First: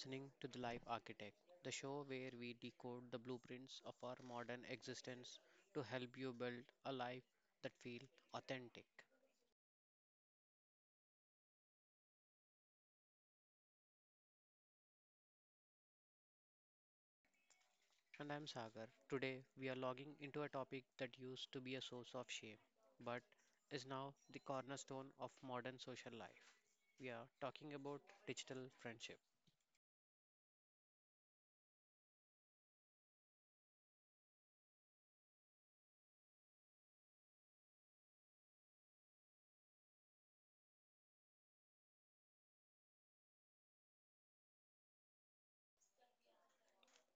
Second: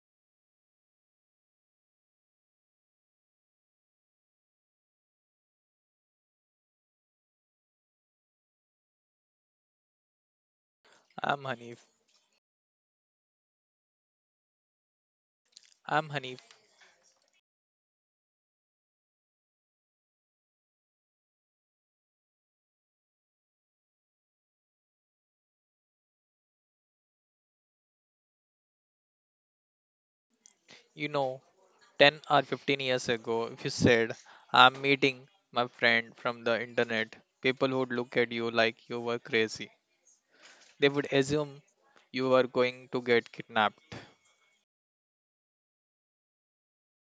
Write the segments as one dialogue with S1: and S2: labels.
S1: listening to The Life Architect, the show where we decode the blueprints of our modern existence to help you build a life that feels authentic.
S2: I'm Hanif. I'm Hanif.
S1: And I'm Sagar. Today we are logging into a topic that used to be a source of shame, but is now the cornerstone of modern social life. We are talking about digital friendship.
S2: You know, 10 or 15 years ago, if you said, I'm meeting my friend from the internet, people would look at you like you were crazy. They would assume you were going to get kidnapped.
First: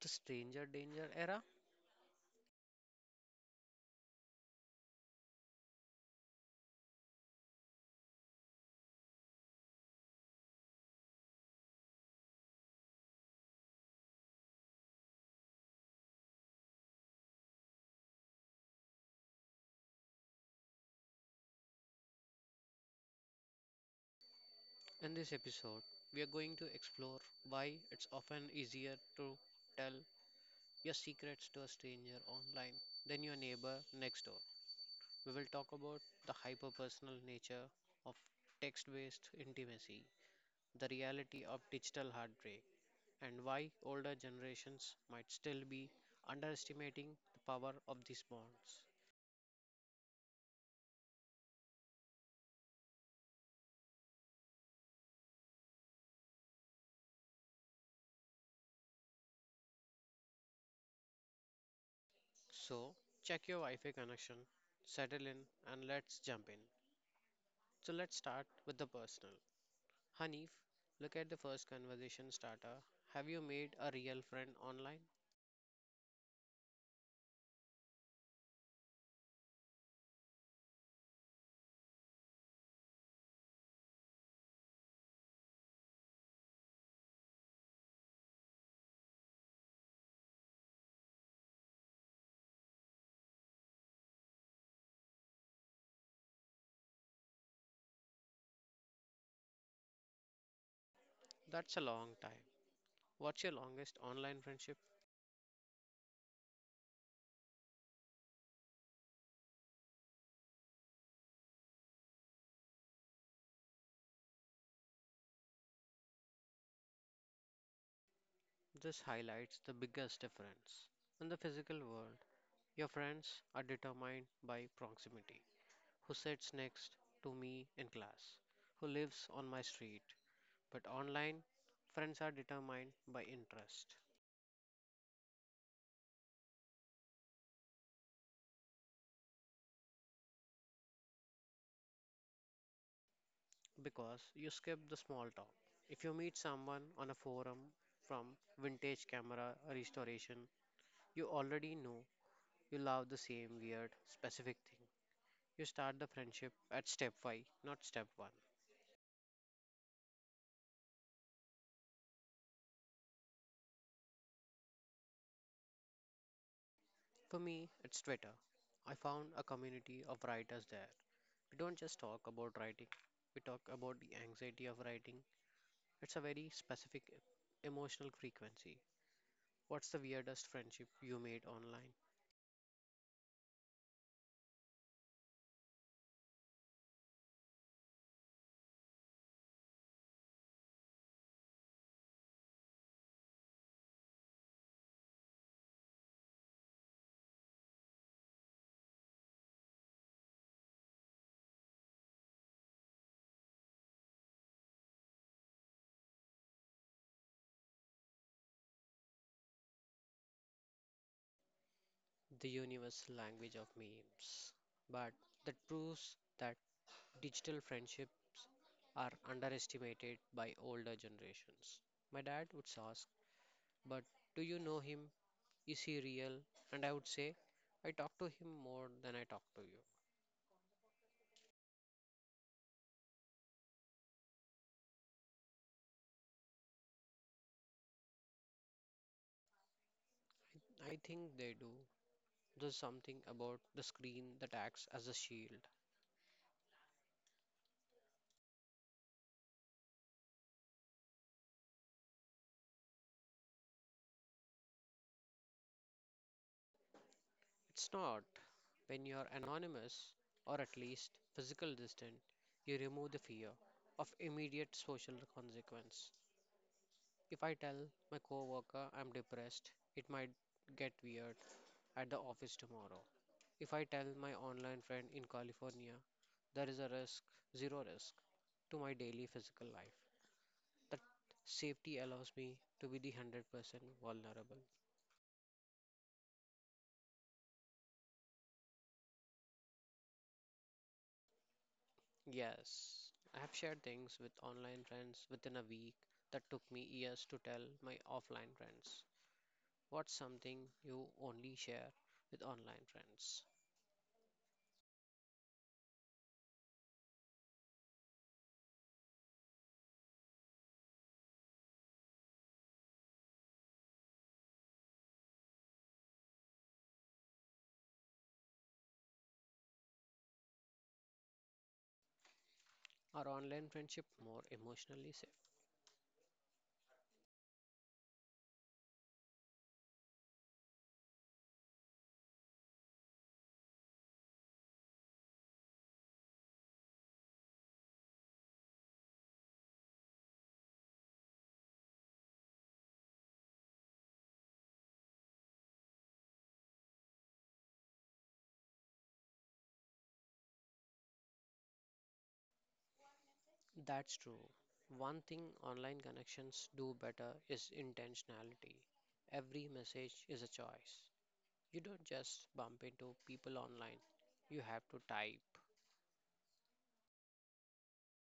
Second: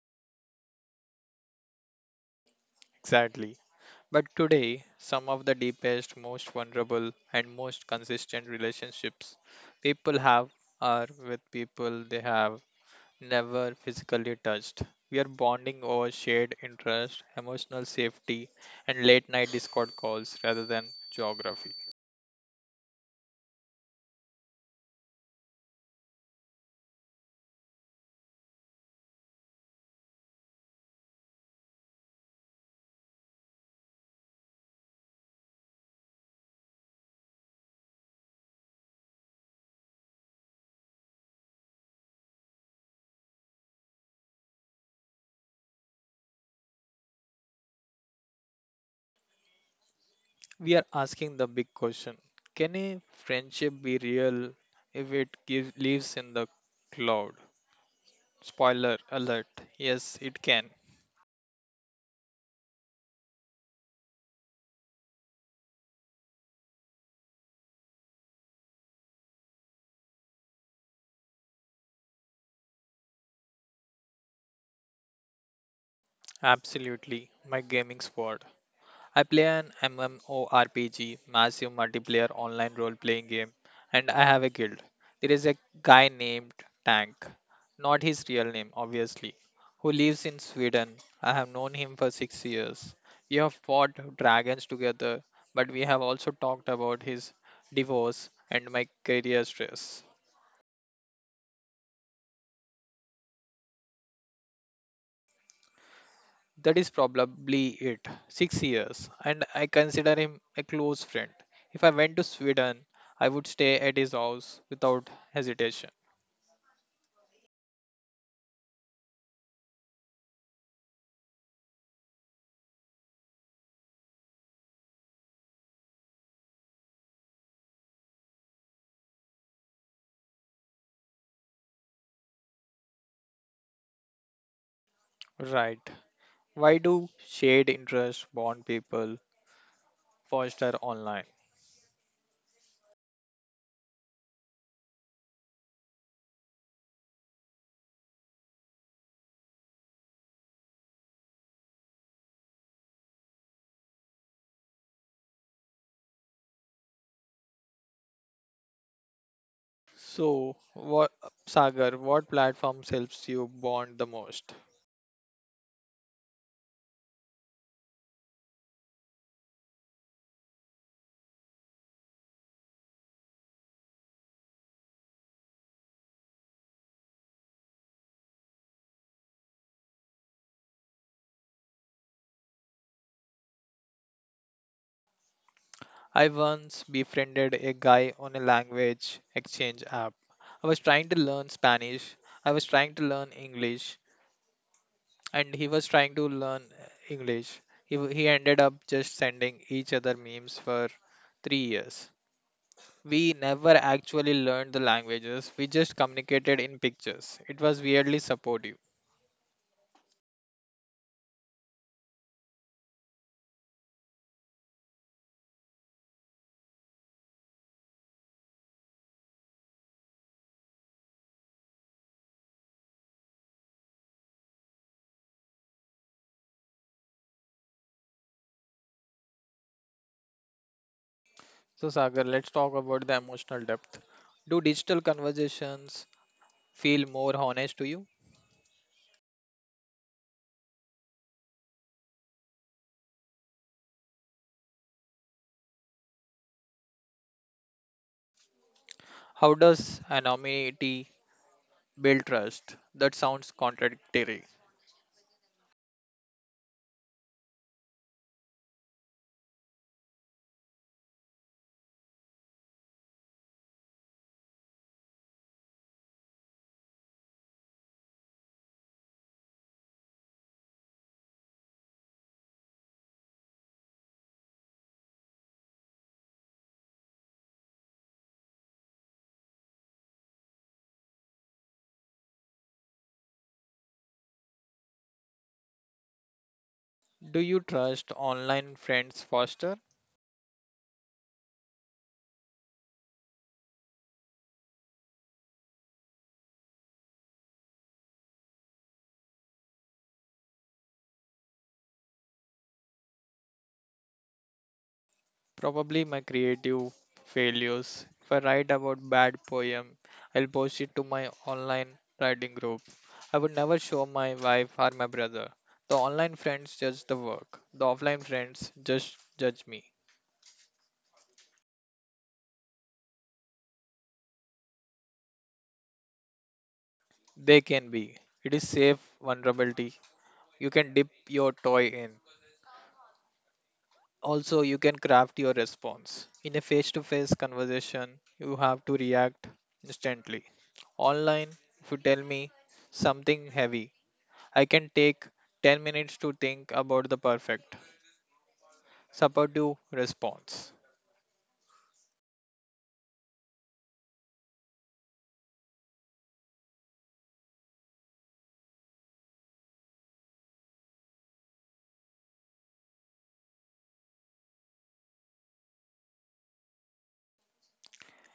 S1: The stranger danger era?
S2: Exactly. But today, some of the deepest, most vulnerable, and most consistent relationships people have are with people they have never physically touched. We are bonding over shared interest, emotional safety, and late night Discord calls rather than geography.
S1: In this episode, we are going to explore why it's often easier to tell your secrets to a stranger online, then your neighbor next door. We will talk about the hyperpersonal nature of text based intimacy, the reality of digital heartbreak, and why older generations might still be underestimating the power of these bonds.
S2: We are asking the big question: can a friendship be real if lives in the cloud? Spoiler alert, yes, it can.
S1: So, check your Wi Fi connection, settle in, and let's jump in. So, let's start with the personal. Hanif, look at the first conversation starter. Have you made a real friend online?
S2: Absolutely, my gaming squad. I play an MMORPG, massive multiplayer online role playing game, and I have a guild. There is a guy named Tank, not his real name, obviously, who lives in Sweden. I have known him for 6 years. We have fought dragons together, but we have also talked about his divorce and my career stress.
S1: That's a long time. What's your longest online friendship?
S2: That is probably it. 6 years, and I consider him a close friend. If I went to Sweden, I would stay at his house without hesitation.
S1: This highlights the biggest difference. In the physical world, your friends are determined by proximity. Who sits next to me in class? Who lives on my street? But online, friends are determined by interest
S2: Right. Why do shared interests bond people foster online?
S1: because you skip the small talk. If you meet someone on a forum from vintage camera restoration, you already know you love the same weird, specific thing. You start the friendship at step 5, not step 1.
S2: So, what, Sagar, what platforms helps you bond the most?
S1: For me, it's Twitter. I found a community of writers there. We don't just talk about writing, we talk about the anxiety of writing. It's a very specific emotional frequency. What's the weirdest friendship you made online?
S2: I once befriended a guy on a language exchange app. I was trying to learn Spanish. I was trying to learn English, and he was trying to learn English. He ended up just sending each other memes for 3 years. We never actually learned the languages, we just communicated in pictures. It was weirdly supportive.
S1: The universal language of memes. But that proves that digital friendships are underestimated by older generations. My dad would ask, but do you know him? Is he real? And I would say, I talk to him more than I talk to you.
S2: So, Sagar, let's talk about the emotional depth. Do digital conversations feel more honest to you?
S1: I think they do. There's something about the screen that acts as a shield.
S2: How does anonymity build trust? That sounds contradictory.
S1: It's not. When you're anonymous, or at least physical distant, you remove the fear of immediate social consequence. If I tell my coworker I'm depressed, it might get weird at the office tomorrow. If I tell my online friend in California, there is a risk, zero risk to my daily physical life. That safety allows me to be the 100% vulnerable.
S2: Do you trust online friends faster?
S1: Yes, I have shared things with online friends within a week that took me years to tell my offline friends. What's something you only share with online friends?
S2: Probably my creative failures. If I write about bad poem, I'll post it to my online writing group. I would never show my wife or my brother. The online friends judge the work. The offline friends just judge me.
S1: Are online friendship more emotionally safe?
S2: They can be. It is safe vulnerability. You can dip your toy in. Also, you can craft your response. In a face to face conversation, you have to react instantly. Online, if you tell me something heavy, I can take 10 minutes to think about the perfect, supportive response.
S1: That's true. One thing online connections do better is intentionality. Every message is a choice. You don't just bump into people online. You have to type.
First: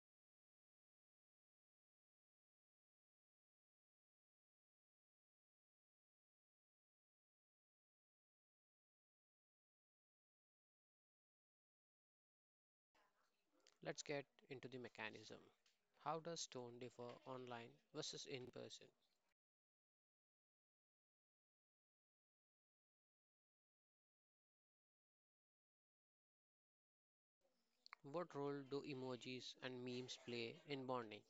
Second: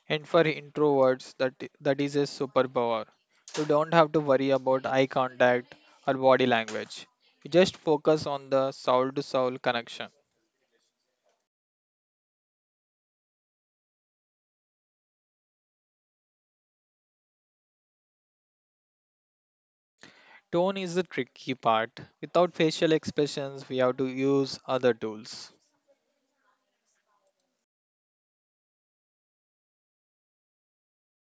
S2: And for introverts, that is a superpower. You don't have to worry about eye contact or body language. You just focus on the soul to soul connection.
S1: Let's get into the mechanism. How does tone differ online versus in person?
S2: Tone is the tricky part. Without facial expressions, we have to use other tools.
S1: What role do emojis and memes play in bonding?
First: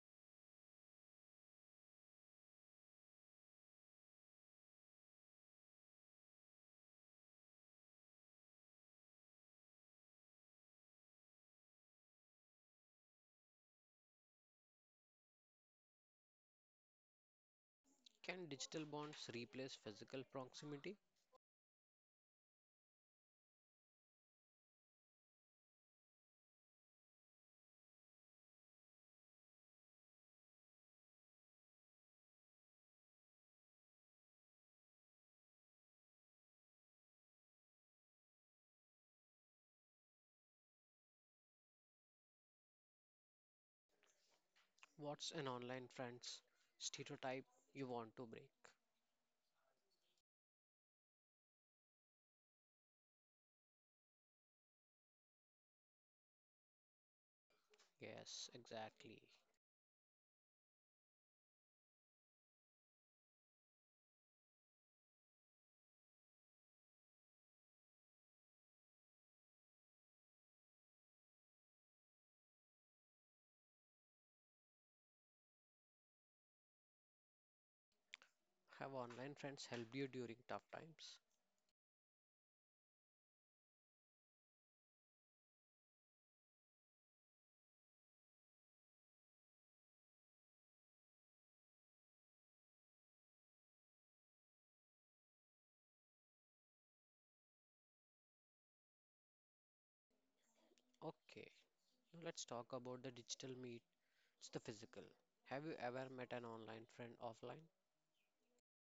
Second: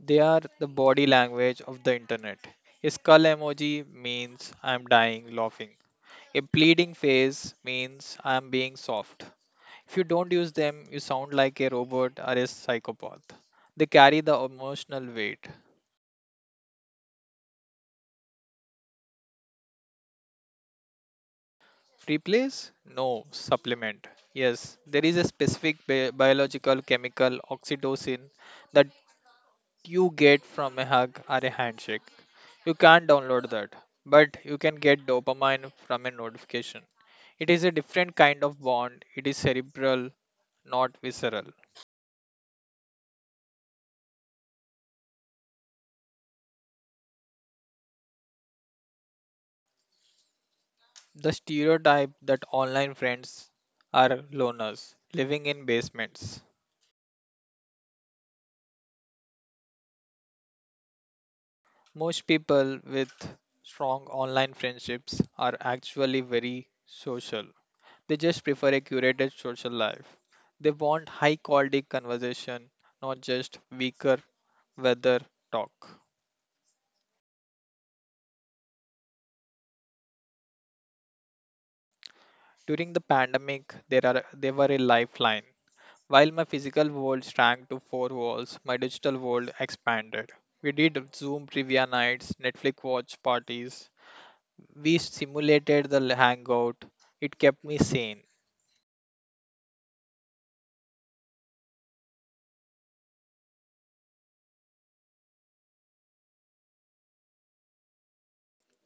S2: They are the body language of the internet. A skull emoji means I'm dying laughing. A pleading phase means I'm being soft. If you don't use them, you sound like a robot or a psychopath. They carry the emotional weight.
S1: Can digital bonds replace physical proximity?
S2: Replace? No, supplement. Yes, there is a specific biological chemical oxytocin that you get from a hug or a handshake. You can't download that, but you can get dopamine from a notification. It is a different kind of bond, it is cerebral, not visceral.
S1: What's an online friend's stereotype you want to break?
S2: The stereotype that online friends are loners living in basements.
S1: Yes, exactly.
S2: Most people with strong online friendships are actually very social. They just prefer a curated social life. They want high quality conversation, not just weaker weather talk.
S1: Have online friends helped you during tough times?
S2: During the pandemic, there are they were a lifeline. While my physical world shrank to four walls, my digital world expanded. We did Zoom trivia nights, Netflix watch parties. We simulated the hangout. It kept me sane.
S1: Okay, now let's talk about the digital meet. It's the physical. Have you ever met an online friend offline?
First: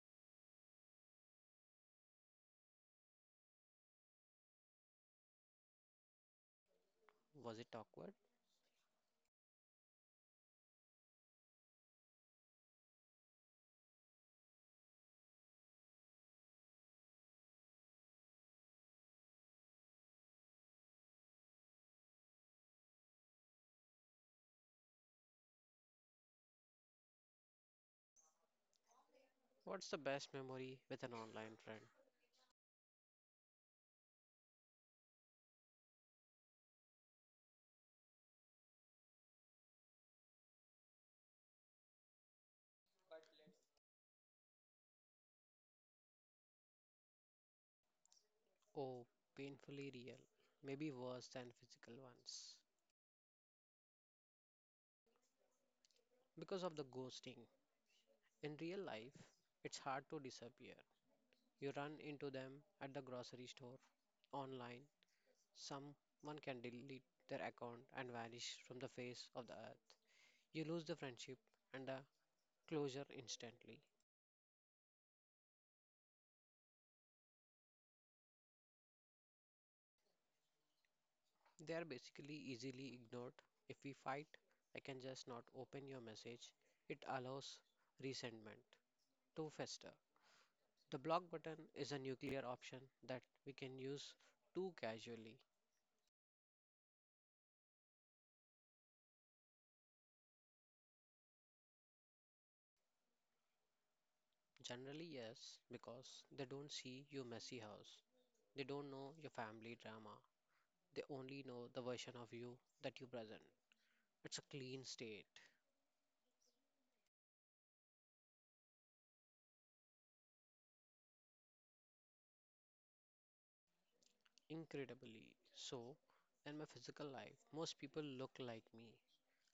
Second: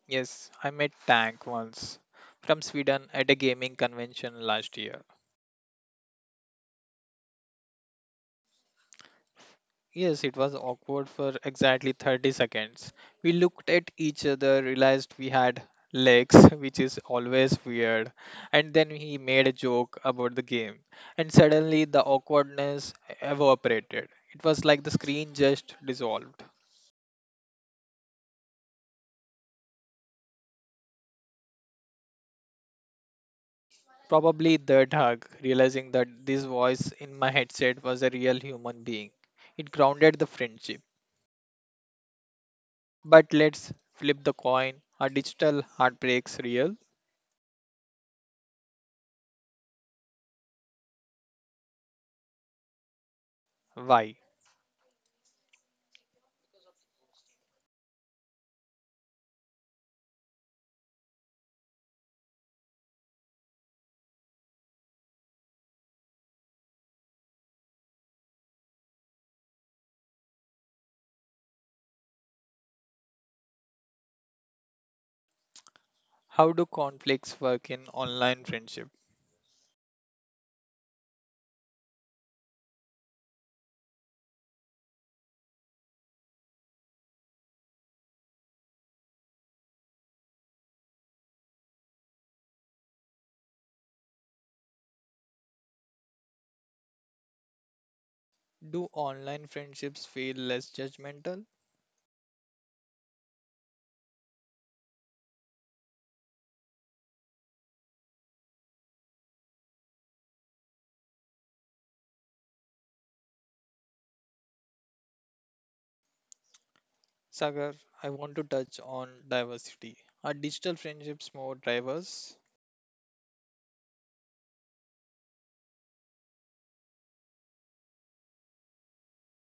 S2: Yes, I met Tank once from Sweden at a gaming convention last year.
S1: Was it awkward?
S2: Yes, it was awkward for exactly 30 seconds. We looked at each other, realized we had legs, which is always weird. And then he made a joke about the game. And suddenly the awkwardness evaporated. It was like the screen just dissolved.
S1: What's the best memory with an online friend?
S2: Probably the hug, realizing that this voice in my headset was a real human being. It grounded the friendship. But let's flip the coin. Are digital heartbreaks real?
S1: Oh, painfully real, maybe worse than physical ones.
S2: Why?
S1: Because of the ghosting. In real life, it's hard to disappear. You run into them at the grocery store, online. Someone can delete their account and vanish from the face of the earth. You lose the friendship and the closure instantly.
S2: How do conflicts work in online friendship?
S1: They are basically easily ignored. If we fight, I can just not open your message. It allows resentment to fester. The block button is a nuclear option that we can use too casually.
S2: Do online friendships feel less judgmental?
S1: Generally, yes, because they don't see your messy house. They don't know your family drama. They only know the version of you that you present. It's a clean state,
S2: Sagar, I want to touch on diversity. Are digital friendships more diverse?
S1: incredibly so. In my physical life, most people look like me,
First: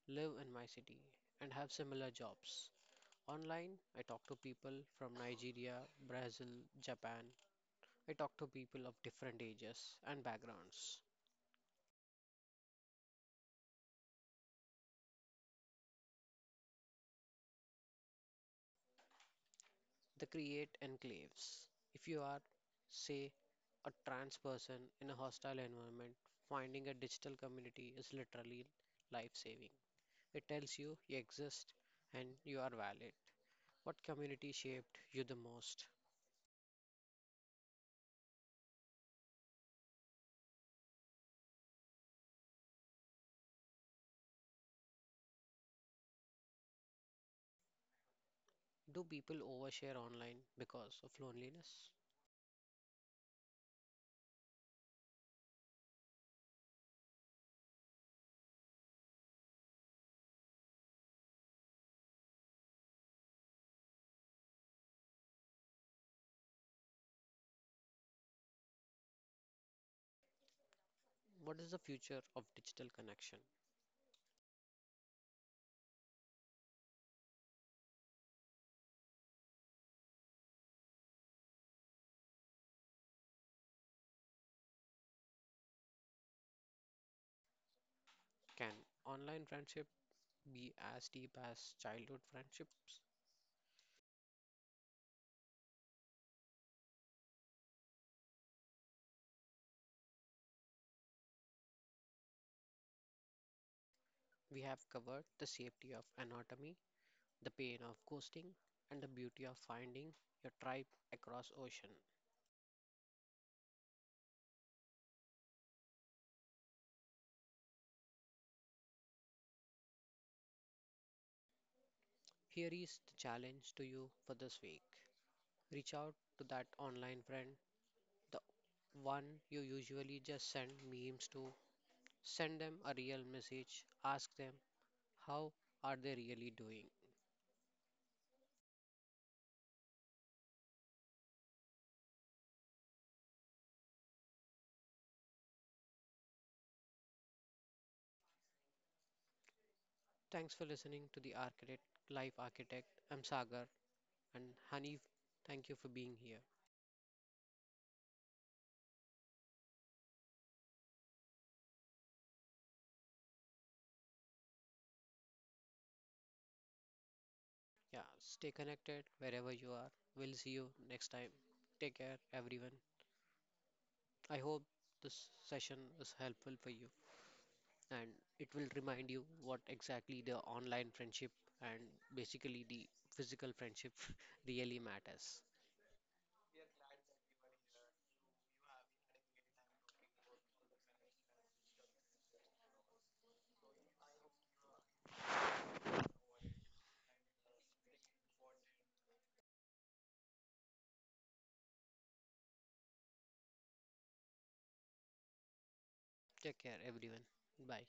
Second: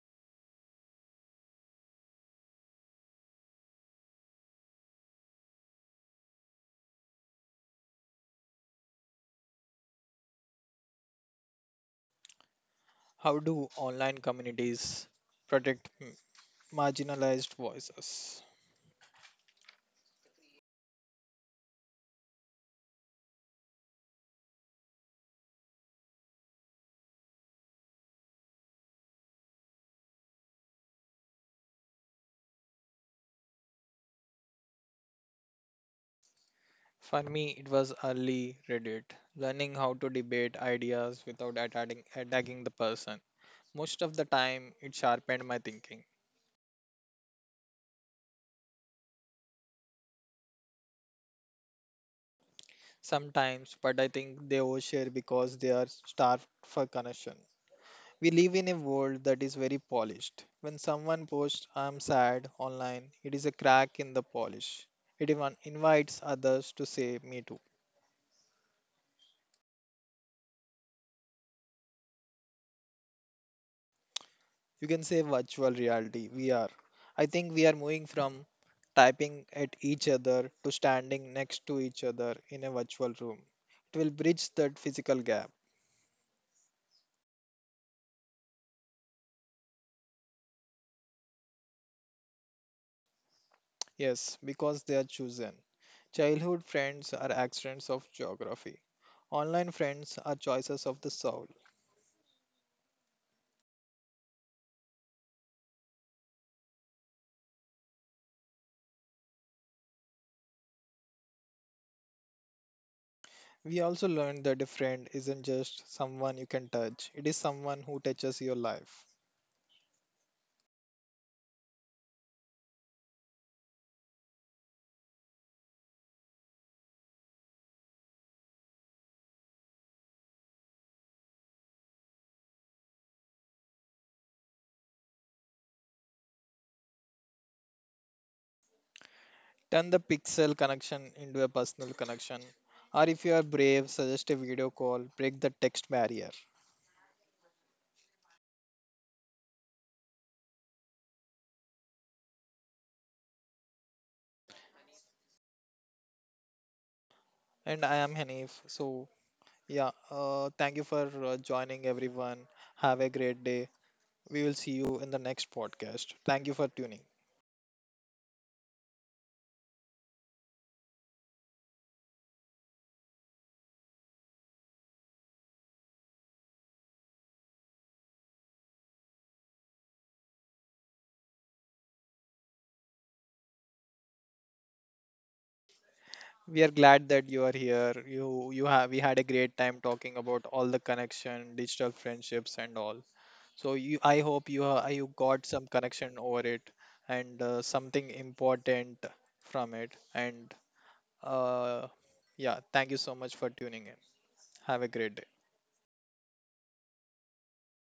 S1: live in my city, and have similar jobs. Online, I talk to people from Nigeria, Brazil, Japan, I talk to people of different ages and backgrounds.
S2: How do online communities protect marginalized voices?
S1: They create enclaves. If you are, say, a trans person in a hostile environment, finding a digital community is literally life saving. It tells you you exist and you are valid. What community shaped you the most?
S2: For me, it was early Reddit, learning how to debate ideas without attacking the person. Most of the time, it sharpened my thinking.
S1: Do people overshare online because of loneliness?
S2: Sometimes, but I think they overshare because they are starved for connection. We live in a world that is very polished. When someone posts I'm sad online, it is a crack in the polish. It even invites others to say me too.
S1: What is the future of digital connection?
S2: You can say virtual reality, VR. I think we are moving from typing at each other to standing next to each other in a virtual room. It will bridge that physical gap.
S1: Can online friendship be as deep as childhood friendships?
S2: Yes, because they are chosen. Childhood friends are accidents of geography. Online friends are choices of the soul.
S1: We have covered the safety of anatomy, the pain of ghosting, and the beauty of finding your tribe across ocean.
S2: We also learned that a friend isn't just someone you can touch, it is someone who touches your life.
S1: Here is the challenge to you for this week. Reach out to that online friend, the one you usually just send memes to. Send them a real message. Ask them how are they really doing.
S2: Turn the pixel connection into a personal connection. Or if you are brave, suggest a video call, break the text barrier.
S1: Thanks for listening to the Architect Life Architect. I'm Sagar and Hanif. Thank you for being here.
S2: And I am Hanif. So, yeah, thank you for joining everyone. Have a great day. We will see you in the next podcast. Thank you for tuning.
S1: Yeah, stay connected wherever you are. We'll see you next time. Take care, everyone. I hope this session is helpful for you and it will remind you what exactly the online friendship and basically the physical friendship really matters.
S2: We are glad that you are here. You have we had a great time talking about all the connection, digital friendships, and all. I hope you got some connection over it and something important from it. And uh, yeah, thank you so much for tuning in. Have a great day.
S1: Take care, everyone. Bye.